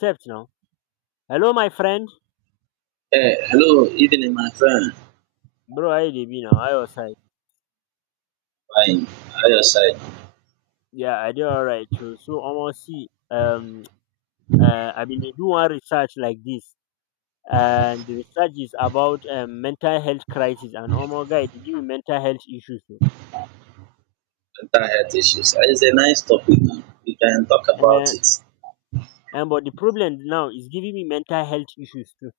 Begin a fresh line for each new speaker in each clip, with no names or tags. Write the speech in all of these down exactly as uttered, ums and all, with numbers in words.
Text now. Hello, my friend.
Hey, hello, evening, my friend.
Bro, how you dey be now? How your side?
Fine. How your side?
Yeah, I dey alright too. So, almost, see, um, uh, I been dey do one research like this, and the research is about um, mental health crisis. And almost guy, e dey give me mental health issues. Too.
Mental health issues. Uh, It's a nice topic. We can talk about
And
it.
and but the problem now is giving me mental health issues too.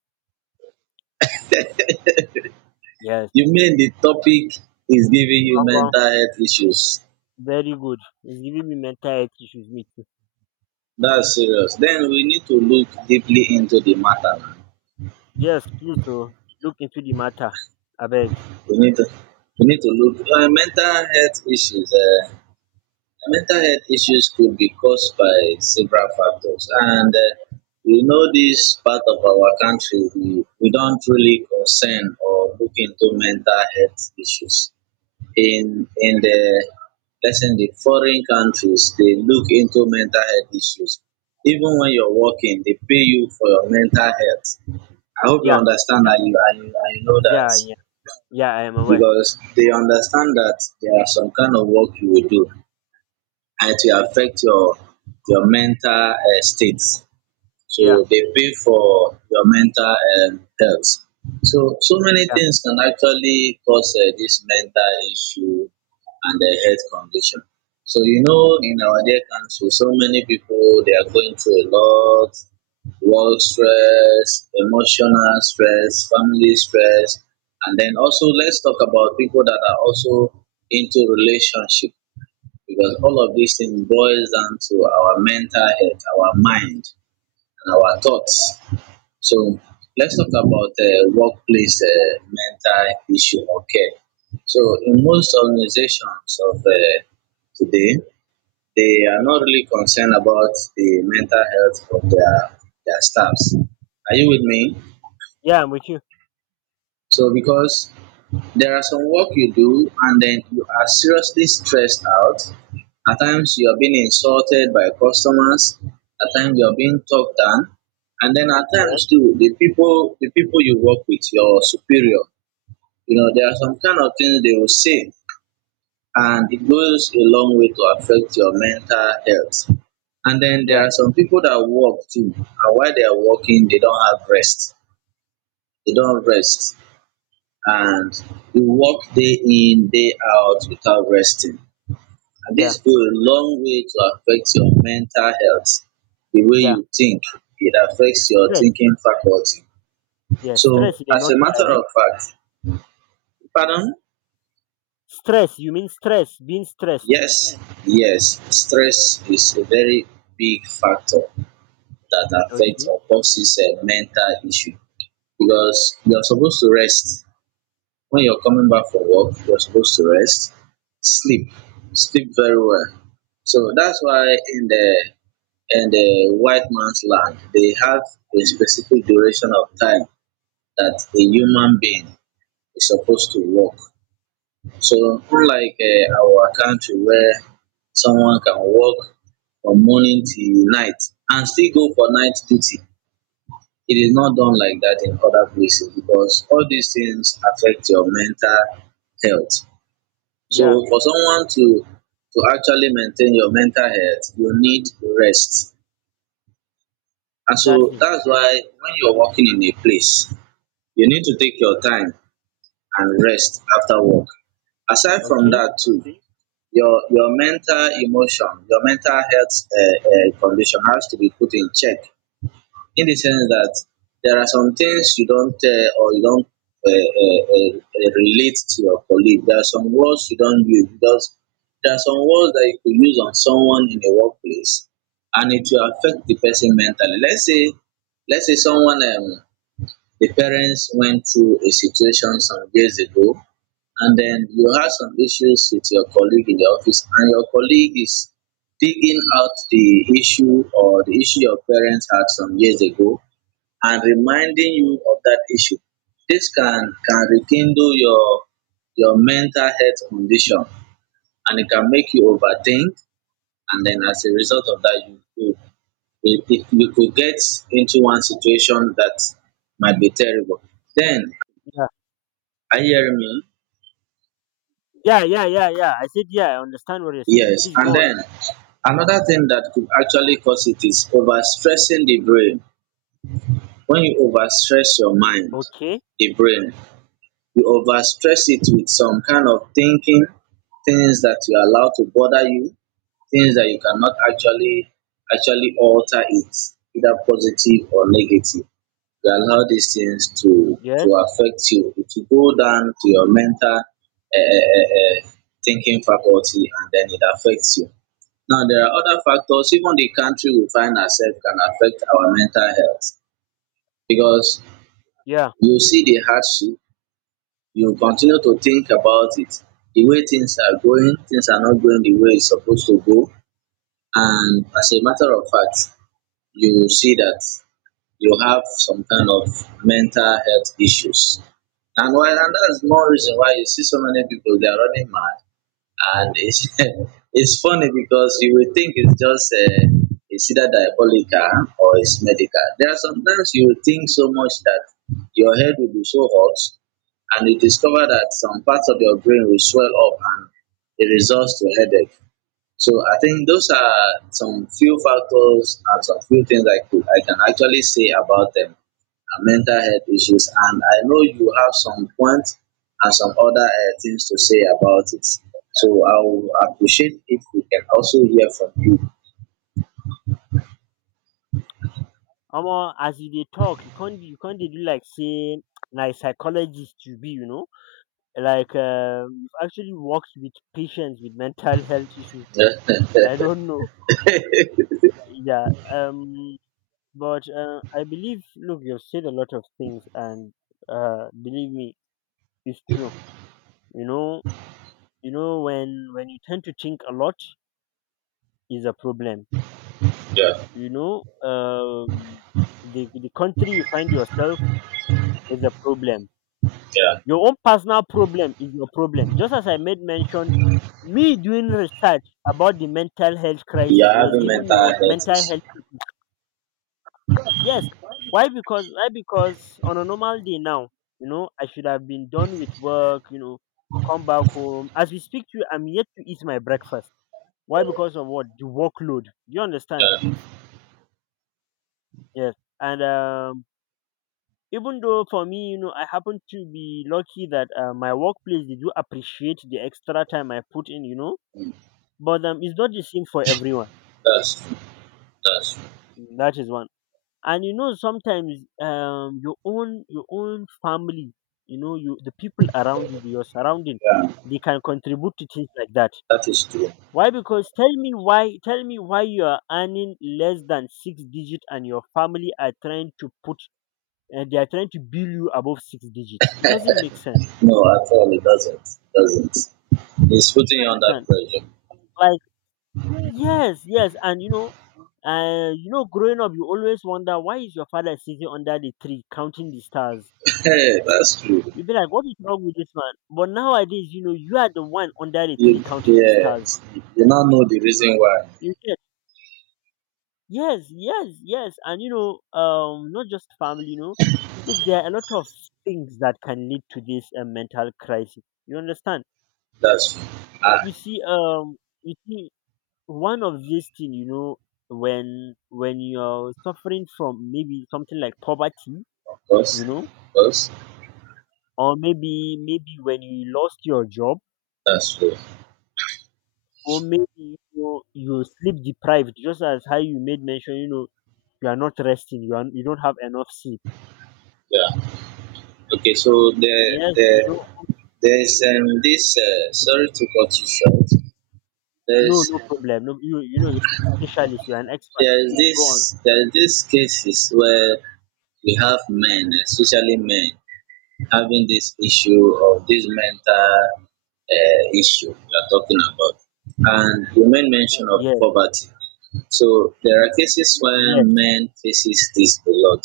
Yes,
You mean the topic is giving you
gangan,
mental health issues?
very good. It's giving me mental health issues me too.
That's serious. Then we need to look deeply into the matter.
Yes, please oh, look into the matter, abeg.
We need to we need to look uh, mental health issues. Uh, Mental health issues could be caused by several factors, and uh, you know this part of our country, we, we don't really concern or look into mental health issues. In in the let's say in the foreign countries, they look into mental health issues. Even when you're working, they pay you for your mental health. I hope you
Yeah,
understand
yeah,
that you and you, and you know that
yeah, yeah, yeah. I am aware.
because they understand that there are some kind of work you will do and it will affect your your mental um state. So
Yeah.
they pay for your mental um health. So so many
Yeah.
things can actually cause um dis mental issue and the health condition. So you know in our dear country so many people they are going through a lot, work stress, emotional stress, family stress and then also let's talk about people that are also into relationship because all of these things boils down to our mental health, our mind, and our thoughts. So let's talk about uh, workplace uh, mental issue or care. So in most organizations of uh, today, they are not
Okay.
really concerned about the mental health of their their staffs. Are you with me?
Yeah, I'm with you.
So because there are some work you do and then you are seriously stressed out. At times you are being insulted by customers, at times you are being talked down, and then at
Yes.
times too the people the people you work with, your superior, you know, there are some kind of things they will say and it goes a long way to affect your mental health. And then
Yeah.
there are some people that work too, and while they are working, they don't have rest. They don't rest and we work day in, day out without resting. And
Yeah.
this go a long way to affect your mental health, the way
Yeah.
you think. It affects your
Stress.
thinking faculty.
Yeah.
So,
Stress in a
as a
nutshell,
matter
Abby.
of fact, pardon?
Stress. You mean stress. Being stressed.
Yes, yes, stress is a very big factor that affects
Okay.
or causes a mental issue because you're supposed to rest when you're coming back from work, you're supposed to rest, sleep, sleep very well. So that's why in the in the white man's land, they have a specific duration of time that a human being is supposed to work. So unlike uh, our country where someone can work from morning till night and still go for night duty. It is not done like that in other places because all these things affect your mental health.
Yeah.
So for someone to to actually maintain your mental health, you need rest. And so
Exactly.
that's why when you're working in a place, you need to take your time and rest after work. Aside from
Okay.
that too, your your mental emotion, your mental health um um condition has to be put in check in the sense that there are some things you don't tell or you don't uh, uh, uh, uh, relate to your colleague. There are some words you don't use because there are some words that you could use on someone in the workplace and it will affect the person mentally. Let's say, let's say someone, um, the parents went through a situation some years ago and then you have some issues with your colleague in the office and your colleague is digging out the issue or the issue your parents had some years ago and reminding you of that issue. This can can rekindle your your mental health condition and it can make you overthink and then as a result of that you could you you- you could get into one situation that might be terrible. Then
Yeah.
are you hearing me?
Yeah. Yeah. Yeah. Yeah. I said yeah. I understand what you're saying.
Yes.
Please go
And
on.
then another thing that could actually cause it is overstressing the brain. When you overstress your mind,
Okay.
the brain you overstress it with some kind of thinking, things that you allow to bother you, things that you cannot actually actually alter it, either positive or negative. You allow these things to to
Yes.
affect you. It will go down to your mental uh, uh, uh, thinking faculty and then it affects you. Now, there are other factors, even the country we find ourselves can affect our mental health because
Yeah.
you see the hardship, you continue to think about it, the way things are going, things are not going the way it's supposed to go. And as a matter of fact, you will see that you have some kind of mental health issues. And why and that's more reason why you see so many people they are running mad and it's it's funny because you will think it's just uh, it's either diabolical or it's medical. There are sometimes you will think so much that your head will be so hot, and you discover that some parts of your brain will swell up and it results to headache. So I think those are some few factors and some few things I could I can actually say about them uh, mental health issues. And I know you have some points and some other uh, things to say about it. So I will appreciate if we can also hear from you.
Omo, as you dey talk, you can't you can't dey do like say na a psychologist you be, you know. Like um, you've actually worked with patients with mental health issues.
Yeah,
I don't know. Yeah. Um. But uh, I believe, look, you've said a lot of things, and uh, believe me, it's true. You know, you know when when you tend to think a lot is a problem.
yeah,
You know, um, the the country you find yourself is a problem.
yeah.
Your own personal problem is your problem. Just as I made mention, me doing research about the mental health
You
crisis
are
was
having
giving
mental
me what
health
mental
issues.
health. Yes. Why? Because why? Because on a normal day now, you know, I should have been done with work. You know, come back home. As we speak to you, I'm yet to eat my breakfast. Why? Because of what? The workload. You understand?
Um,
Yes. And um, even though for me, you know, I happen to be lucky that uh, my workplace they do appreciate the extra time I put in. You know, but um, it's not the same for everyone.
that's true. That's true.
That is one. And you know sometimes um your own your own family, you know, you the people around you, your surrounding,
Yeah,
they can contribute to things like that.
that is true.
Why? Because tell me why tell me why you are earning less than six digit and your family are trying to put uh, they are trying to bill you above six digits. It doesn't make sense.
No, at all, it doesn't. It doesn't. It's
You
putting you under
understand?
pressure.
Like yes, yes, and you know uh, you know, growing up, you always wonder why is your father sitting under the tree counting the stars?
Hey, that's true.
You'll be like, what is wrong with this man? But nowadays, you know, you are the one under the
You,
tree counting the stars.
yes, you now know the reason why.
You get yes, yes, yes, and you know, um, not just family. You know, look, there are a lot of things that can lead to this uh, mental crisis. You understand?
That's true. Ah,
You see, um, you see, one of these things, you know, when when you're suffering from maybe something like poverty,
of course,
you know,
of course.
or maybe maybe when you lost your job
That's true.
or maybe you're, you're sleep deprived, just as how you made mention, you know, you are not resting, you are you don't have enough sleep.
Yeah. Okay. So the
Yes, you
the
know,
there's um this. Uh, sorry to cut you short.
no,
There's
no problem. No, you you know, you're a specialist, you're an expert.
there's
Please go on.
this there's this cases where we have men, especially men, having this issue of this mental uh, issue we are talking about, and you made mention of
Yes,
poverty. So there are cases where
yes,
men faces this a lot,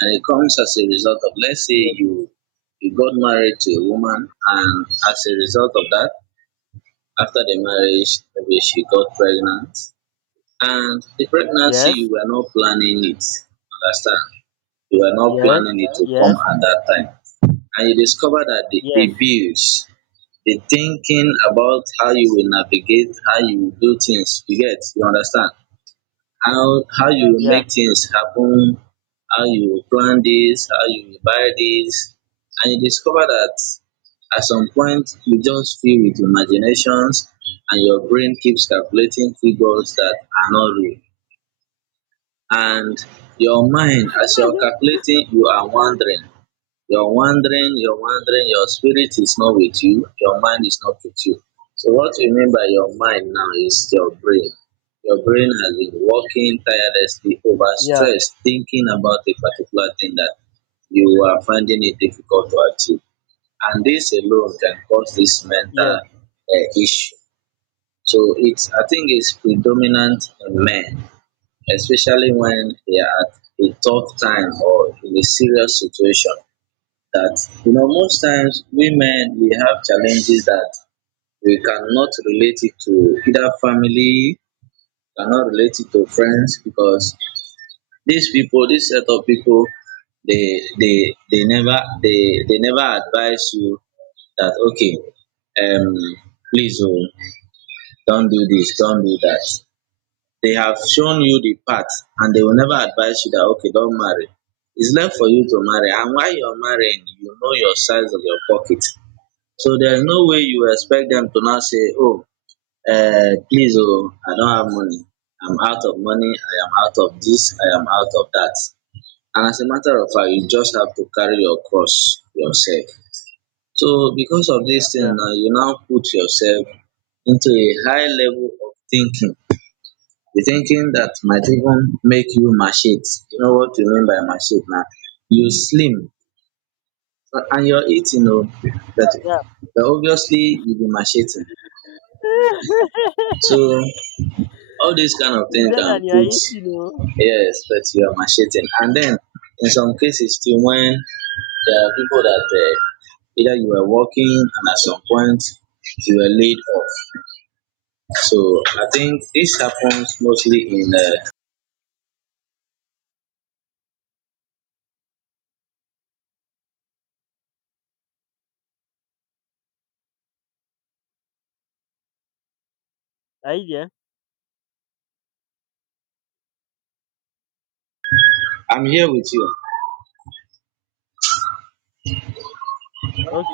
and it comes as a result of let's say
yes,
you you got married to a woman, and as a result of that, after the marriage, maybe she got pregnant, and the pregnancy you
yes,
were not planning it. Understand? You were not
yes,
planning it to come at that time, and you discover that the,
yes,
the bills, the thinking about how you will navigate, how you will do things, you get, you understand? how how you
yes,
will
yeah,
make things happen, how you will plan this, how you will buy this, and you discover that at some point you just fill with imaginations and your brain keeps calculating figures that are not real. And your mind, as you're
mhm.
calculating, you are wondering you're wandering, you're wandering, your spirit is not with you, your mind is not with you. So, what we mean by your mind now is your brain. Your brain has been working tirelessly
Yeah,
overstressed, thinking about a particular thing that you are finding it difficult to achieve. And this alone can cause this mental
yes,
uh, issue. So it's I think it's predominant in men, especially when they are at a tough time or in a serious situation that you know most times women we have challenges that we cannot relate it to either family cannot relate it to friends because these people this set of people they they they never they they never advise you that okay um please oh don't do this don't do that. They have shown you the path and they will never advise you that okay don't marry. It's left for you to marry and while you're marrying you know your size of your pocket, so there's no way you expect
mm,
them to not say, oh, uh, please, oh, I don't have money. I'm out of money. I am out of this. I am out of that. And as a matter of fact, you just have to carry your cross yourself. So because of this thing,
yeah,
now you now put yourself into a high level of thinking. The thinking that might even make you machete. You know what you mean by machete now? You slim and you're eating, oh, but,
yeah.
but obviously you be macheting. So all these kind of
Is
things
that
can
and you're
put
eating, you know?
yes put you are macheting. And then in some cases too when there are people that uh, either you were working and at some point you were laid off. So I think this happens mostly in uh,
Are you there?
I'm here with you.
Okay,